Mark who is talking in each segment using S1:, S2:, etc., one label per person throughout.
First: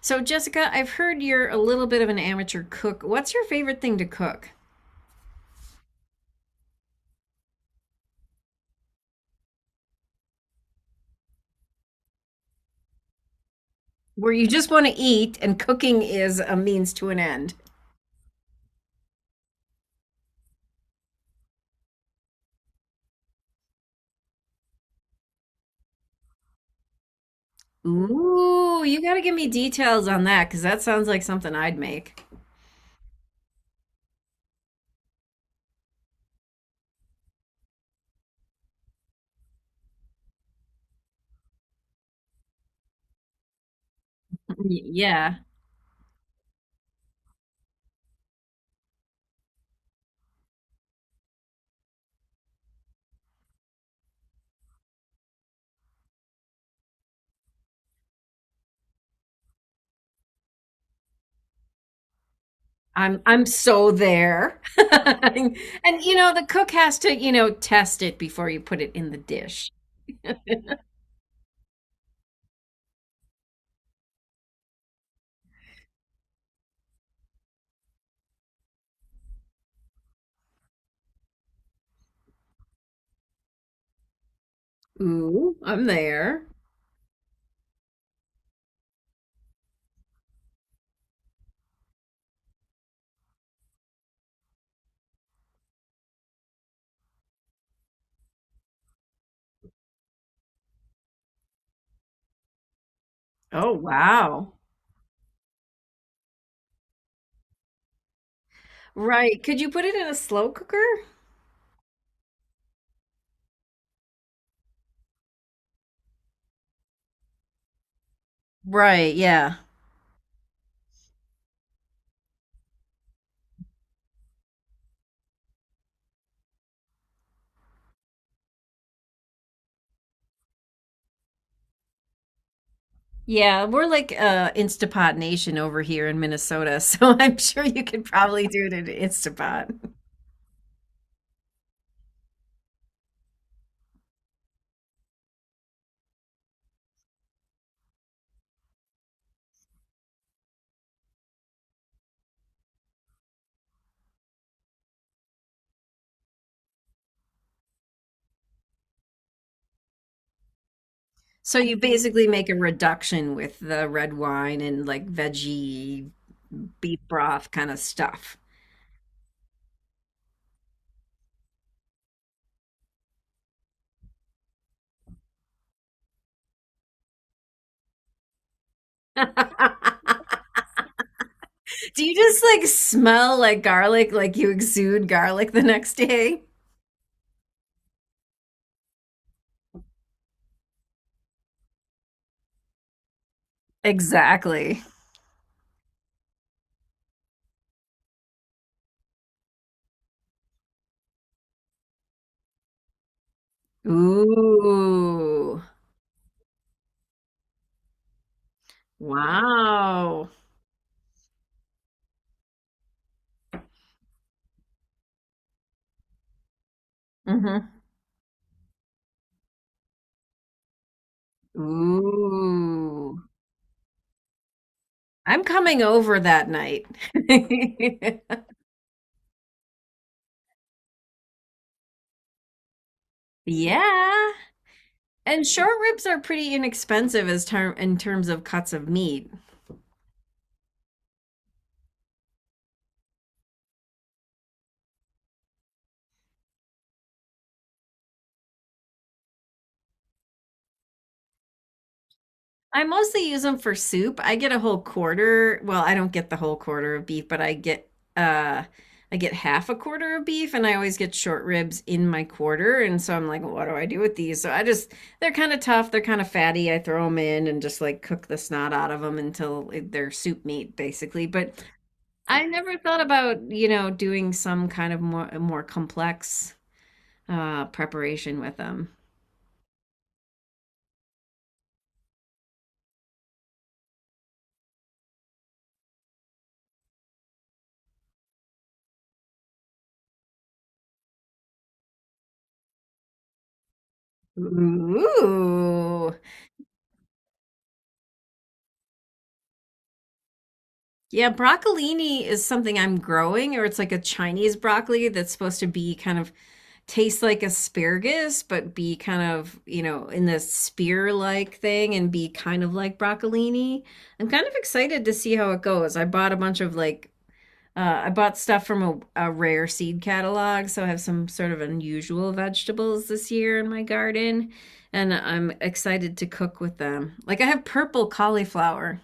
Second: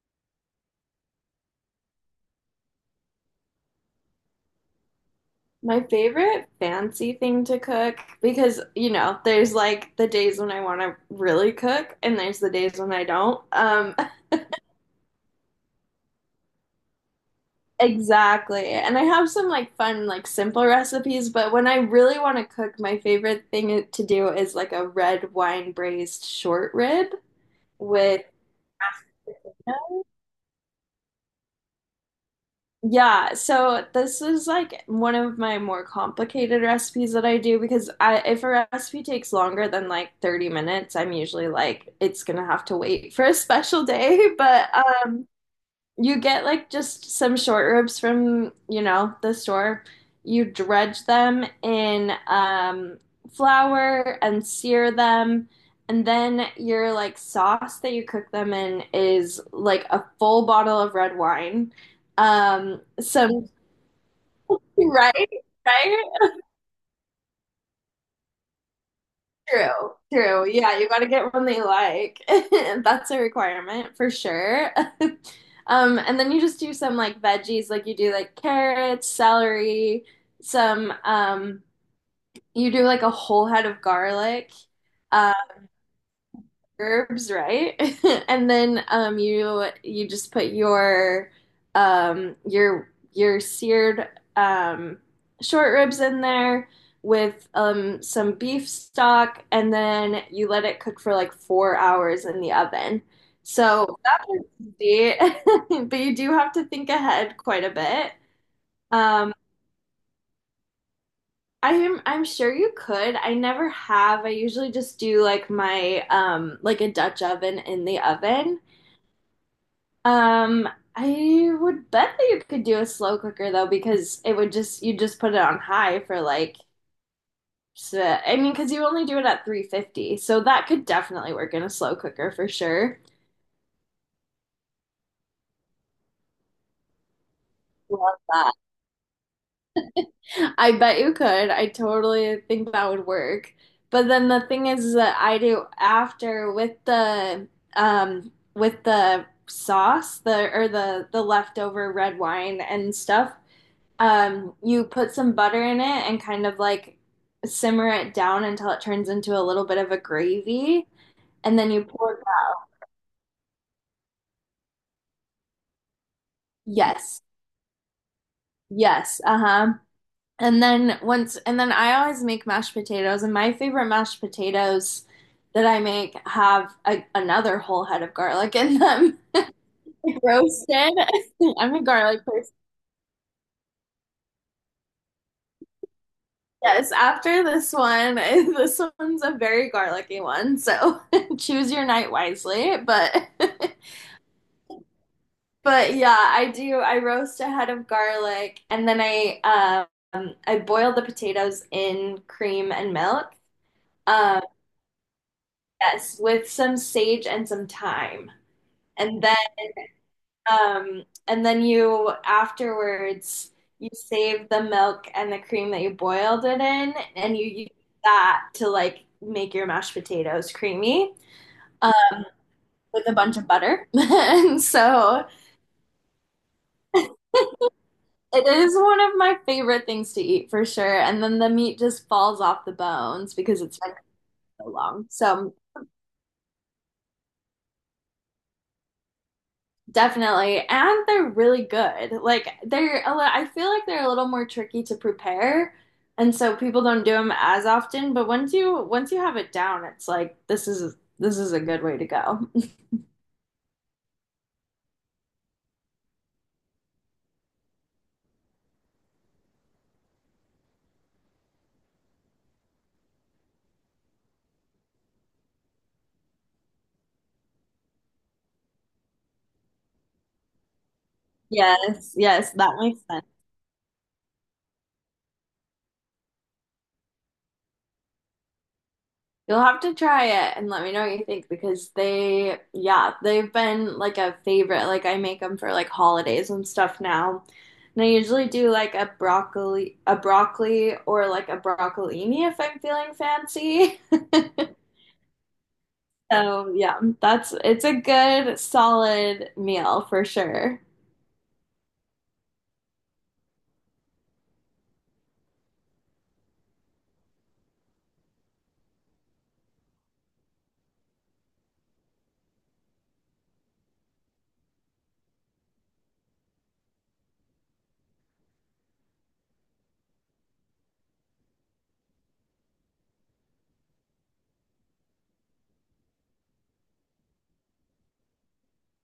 S1: So, Jessica, I've heard you're a little bit of an amateur cook. What's your favorite thing to cook?
S2: My favorite fancy thing to cook, because you know, there's like the days when I want to really cook, and there's the days when I don't.
S1: Where you just want to eat and cooking is a means to an end.
S2: Exactly. And I have some like fun, like simple recipes, but when I really want to cook, my favorite thing to do is like a red wine braised short rib with.
S1: Ooh, you got to give me details on that because that sounds like something I'd make.
S2: Yeah, so this is like one of my more complicated recipes that I do because I if a recipe takes longer than like 30 minutes, I'm usually like it's gonna have to wait for a special day, but
S1: Y-
S2: um
S1: Yeah,
S2: you get like just some short ribs from, you know, the store. You dredge them in flour and sear them. And then your like sauce that you cook them in is like a full bottle of red wine. Um,
S1: I'm
S2: some,
S1: so there.
S2: right?
S1: And
S2: Right?
S1: you know, the cook has to, you know, test it before you put it in the dish.
S2: True. Yeah, you got to get one they like. That's a requirement for sure. And then you just do some like veggies, like you do like carrots, celery, some you do like a whole head of garlic. Uh,
S1: Ooh, I'm there.
S2: herbs, right? And then you you just put your your seared um, short ribs in there with some beef stock, and then you let it cook for like 4 hours in the oven.
S1: Oh,
S2: So that was
S1: wow.
S2: easy, but you do have to think ahead quite a bit. Um,
S1: Right. Could you put it in a slow cooker?
S2: I'm sure you could. I never have. I usually just do like my like a Dutch oven in the oven.
S1: Right, yeah.
S2: Um, I would bet that you could do a slow cooker though, because it would just you just put it on high for like I mean, because you only do it at 350, so that could definitely work in a slow cooker for sure.
S1: Yeah, we're like Instapot Nation over here in Minnesota, so I'm sure you could
S2: Love
S1: probably
S2: that.
S1: do it in Instapot.
S2: I bet you could. I totally think that would work. But then the thing is that I do after with the with the sauce, the or the leftover red wine and stuff. You put some butter in it and kind of like simmer it down until it turns into a little bit of a gravy, and
S1: So
S2: then
S1: you
S2: you pour it
S1: basically make a
S2: out.
S1: reduction with the red wine and like veggie beef
S2: Yes.
S1: broth kind of stuff.
S2: Yes. Uh-huh. And then once and then I always make mashed potatoes, and my favorite mashed potatoes that I make have a, another whole head of garlic in them. Roasted. I'm a
S1: Do you
S2: garlic
S1: just
S2: person.
S1: like smell like garlic, like you exude garlic the next day?
S2: Yes, after this one, this one's a very garlicky one, so choose your night wisely, but
S1: Exactly.
S2: But yeah, I do. I roast a head of garlic and then I boil the potatoes in cream and milk. Um
S1: Ooh.
S2: yes, with some sage and some thyme. And then
S1: Wow.
S2: and then you afterwards you save the milk and the cream that you boiled it in and you use
S1: Hmm.
S2: that to like make your mashed potatoes creamy uh, with a
S1: Ooh.
S2: bunch of butter. And so
S1: I'm coming over that night.
S2: it is one of my favorite things to eat for sure. And then the meat just falls off the bones because it's been
S1: Yeah.
S2: so long.
S1: And
S2: So
S1: short ribs are pretty inexpensive as terms of cuts of meat.
S2: definitely. And they're really good. Like they're a I feel like they're a little more tricky to prepare. And so people don't do them as often, but once you have it down, it's like this is a good way to go.
S1: I mostly use them for soup. I get a whole quarter. Well, I don't get the whole quarter of beef, but uh I get half a quarter of beef and I always get short ribs in my quarter and so I'm like, "Well, what do I do with these? So I just they're kind of tough, they're kind of fatty. I throw them in and just like cook the snot out of them until they're soup meat basically. But
S2: Yes,
S1: I
S2: yes,
S1: never
S2: that
S1: thought
S2: makes sense.
S1: about, you know, doing some kind of more complex preparation with them.
S2: You'll have to try it and let me know what you think because they, yeah, they've been like a favorite. Like I make them for like holidays and stuff now. And I usually do like a broccoli or like a broccolini if I'm feeling fancy.
S1: Ooh.
S2: So yeah, that's it's a good solid meal for sure.
S1: Yeah, broccolini is something I'm growing, or it's like a Chinese broccoli that's supposed to be kind of taste like asparagus, but be kind of, you know, in the spear like thing and be kind of like broccolini. I'm kind of excited to see how it goes. I bought a bunch of like I bought stuff from a rare seed catalog, so I have some sort of unusual vegetables this year in my garden, and I'm excited to cook with them. Like I have purple cauliflower.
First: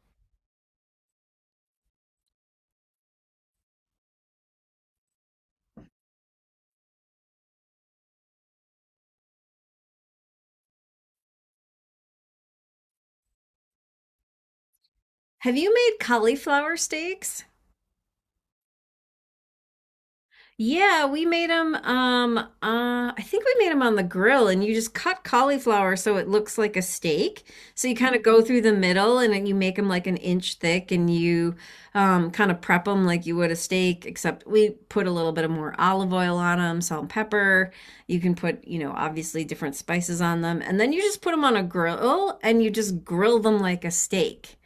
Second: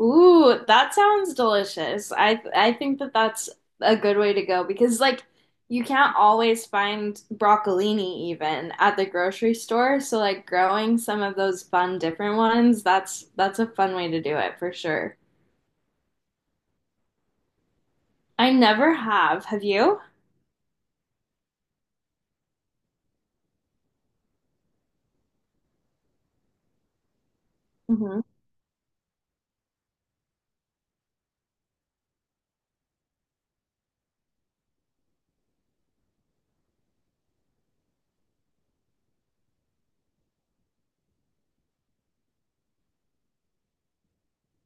S2: Ooh, that sounds delicious. I think that that's a good way to go because like you can't always find broccolini even at the grocery store, so like growing some of those fun different ones, that's a fun way to do it for sure.
S1: Have you made cauliflower steaks?
S2: I never have. Have you?
S1: Yeah, we made them. I think we made them on the grill, and you just cut cauliflower so it looks like a steak. So you kind
S2: Hmm.
S1: of go Mhm. through the middle, and then you make them like an inch thick, and you kind of prep them like you would a steak, except we put a little bit of more olive oil on them, salt and pepper. You can put, you know, obviously different spices on them, and then you just put them on a grill, and you just grill them like a steak,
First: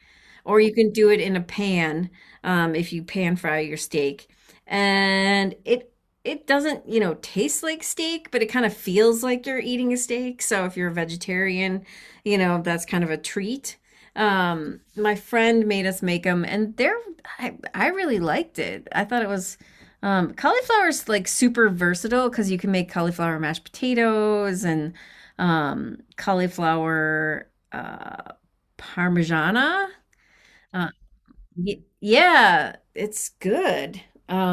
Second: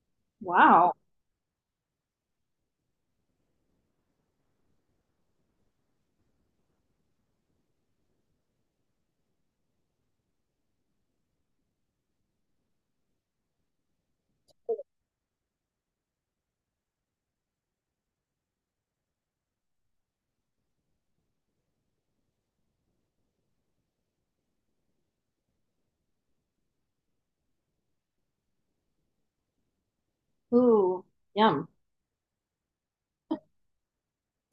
S1: or you can
S2: Wow.
S1: do it in a pan if you pan fry your steak and it doesn't, you know, taste like steak, but it kind of feels like you're eating a steak. So if you're a vegetarian, you know, that's kind of a treat. My friend made us make them, and they're I really liked it. I thought it was cauliflower is like super versatile because you can make cauliflower mashed potatoes and cauliflower parmigiana. Uh,
S2: Ooh, yum.
S1: yeah, it's good.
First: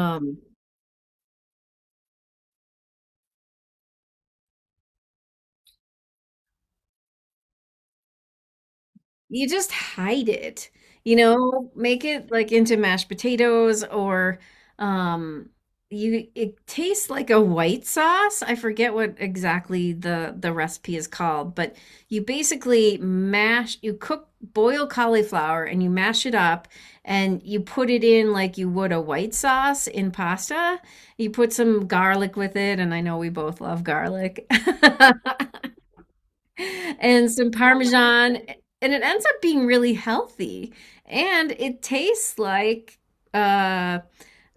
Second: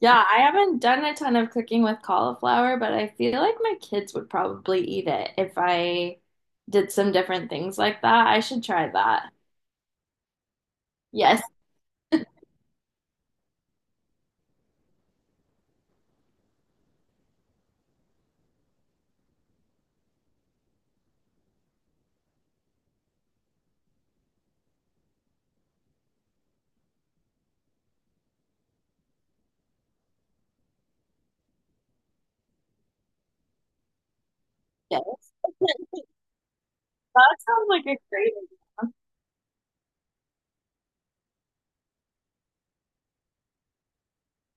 S2: Yeah, I haven't done a ton of cooking with cauliflower, but I feel like my kids would probably eat it if I did some different things like that. I should try that.
S1: You just hide it, you
S2: Yes,
S1: know, make it like into mashed potatoes or um you it tastes like a white sauce. I forget what exactly the recipe is called, but you basically mash you cook boil cauliflower and you mash it up and you put it in like you would a white sauce in pasta. You put some garlic with it and I know we both love garlic.
S2: yes.
S1: And
S2: That
S1: some
S2: sounds like a great
S1: Parmesan, and
S2: idea.
S1: it ends up being really healthy. And it tastes like uh,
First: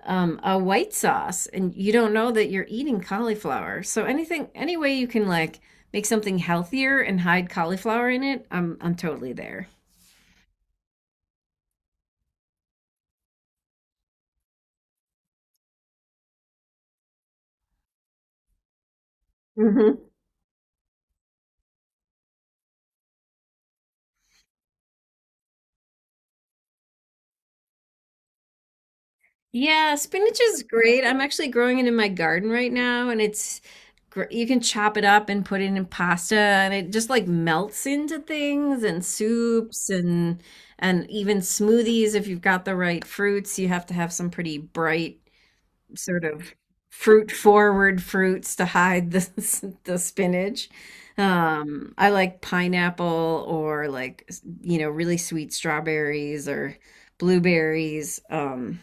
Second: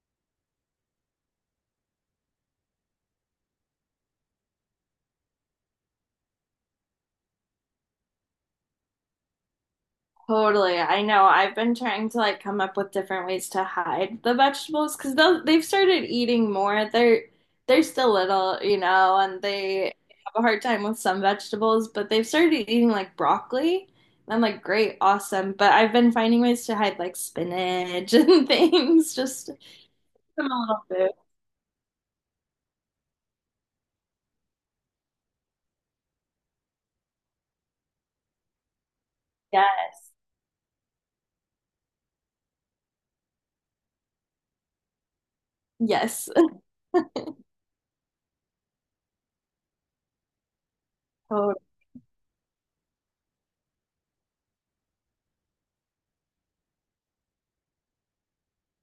S1: a white sauce, and you don't know that you're eating cauliflower. So anything, any way you can like make something healthier and hide cauliflower in it, I'm totally there.
S2: Totally. I know. I've been trying to like come up with different ways to hide the vegetables because they've started eating more. They're still little, you know, and they
S1: Hmm.
S2: have a hard time with some vegetables, but they've started eating like broccoli. And I'm like, great, awesome. But I've been finding ways to hide like spinach and things, just give
S1: Yeah, spinach
S2: them a
S1: is
S2: little
S1: great.
S2: food.
S1: I'm actually growing it in my garden right now, and it's you can chop it up and put it in pasta, and it just like melts into things and soups
S2: Yes.
S1: and even smoothies if you've got the right fruits. You have to have some pretty bright sort
S2: Yes.
S1: of fruit forward fruits to hide the the spinach. I like pineapple or like you know really sweet strawberries or blueberries.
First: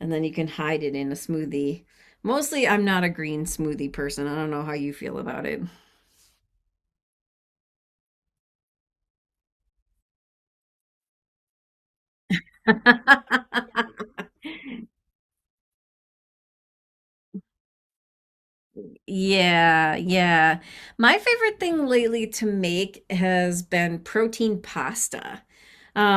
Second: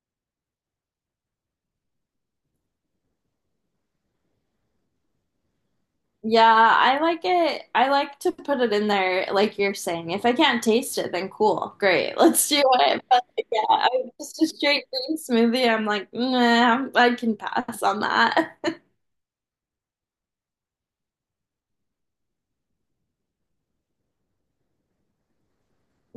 S1: And then you can hide it in a smoothie. Mostly, I'm not a green smoothie person. I don't know how you feel about it.
S2: Yeah, I like it. I like to put it in there, like you're saying. If I can't taste it, then cool, great, let's do it. But yeah, I, just a straight green smoothie. I'm like, nah, I can pass on that.
S1: Yeah, yeah. My favorite thing lately to make has been protein pasta.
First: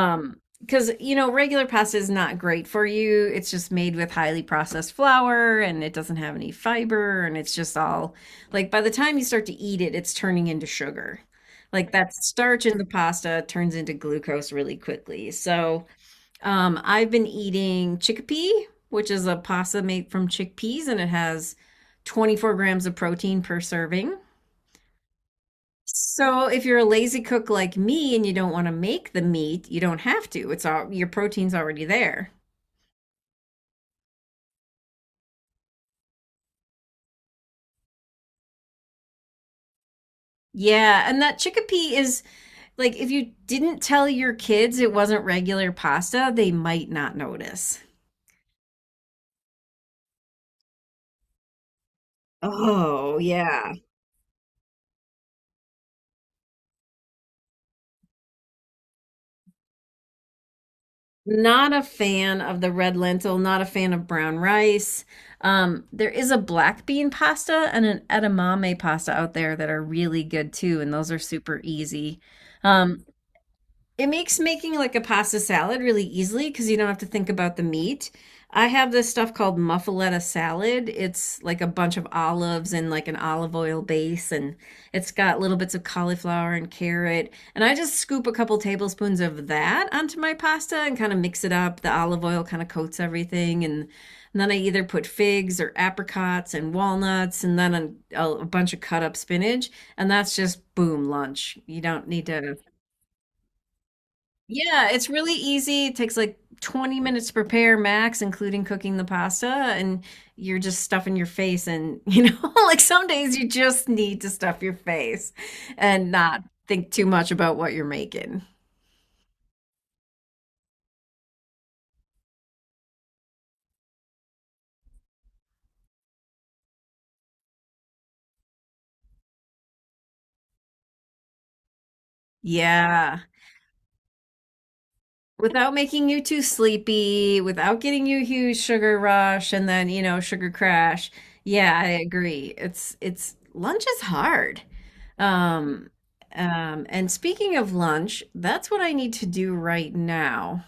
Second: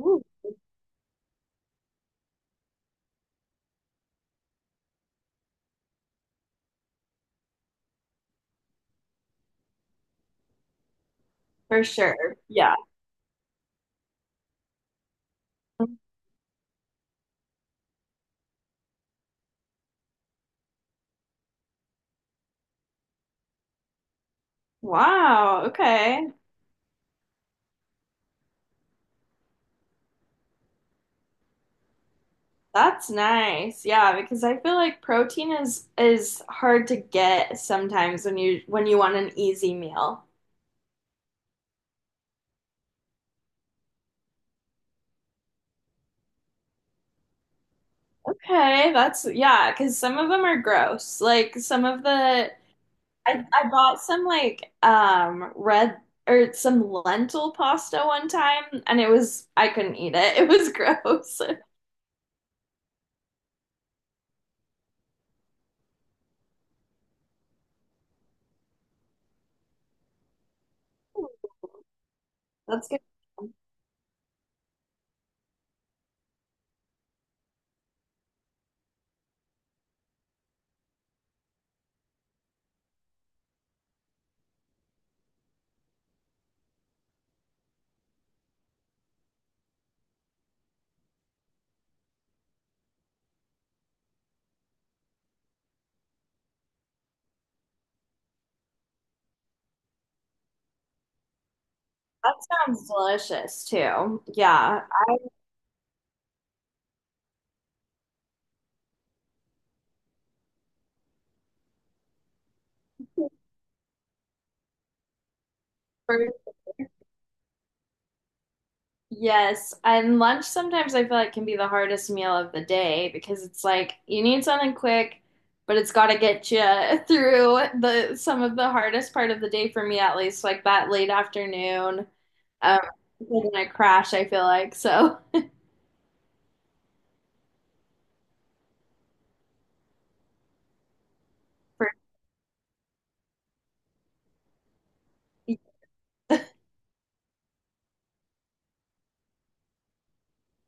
S2: Ooh,
S1: Because you know, regular pasta is not great for you. It's just made with highly processed flour and it doesn't have any fiber and it's just all like by the time you start to eat it, it's turning into sugar.
S2: for
S1: Like that
S2: sure.
S1: starch
S2: Yeah.
S1: in the pasta turns into glucose really quickly. So I've been eating chickpea, which is a pasta made from chickpeas, and it has 24 grams of protein per serving.
S2: Wow, okay.
S1: So if you're a lazy cook like me and you don't want to make the meat, you don't have to. It's all your protein's already there.
S2: That's nice. Yeah, because I feel like protein is hard to get sometimes when you want an easy meal.
S1: Yeah, and that chickpea is like if you didn't tell your kids it wasn't regular pasta, they might not notice.
S2: Okay, that's yeah, because some of them are gross. Like some of the
S1: Oh,
S2: I
S1: yeah.
S2: bought some like red or some lentil pasta one time and it was I couldn't eat it. It was gross.
S1: Not a fan of the red lentil, not a fan of brown rice. There is a black bean pasta and an edamame pasta out there that are really good too, and those are super easy.
S2: That's good.
S1: Um, it makes making like a pasta salad really easily because you don't have to think about the meat. I have this stuff called muffaletta salad. It's like a bunch of olives and like an olive oil base, and it's got little bits of cauliflower and carrot. And I just scoop a couple tablespoons of that onto my pasta and kind of mix it up. The olive oil kind of coats everything, and then I either put figs or apricots and walnuts, and then a bunch of cut up spinach, and that's just boom lunch. You don't need
S2: That
S1: to.
S2: sounds delicious too. Yeah.
S1: Yeah, it's really easy. It takes like 20 minutes to prepare max, including cooking the pasta, and you're just stuffing your face and, you know, like some days you just need to stuff your face and not
S2: For-
S1: think too much about what you're making.
S2: yes. And lunch sometimes I feel like can be the hardest meal of the day because it's like you need something quick, but it's got to get you through the some of the hardest part of the day for me at least, like that late afternoon. Um,
S1: Yeah.
S2: in a crash, I feel like. So,
S1: Without making you too sleepy, without getting you a huge sugar rush and then, you know, sugar crash. Yeah, I
S2: for-
S1: agree. It's lunch is hard. Um, and speaking of lunch, that's what I need to do right now.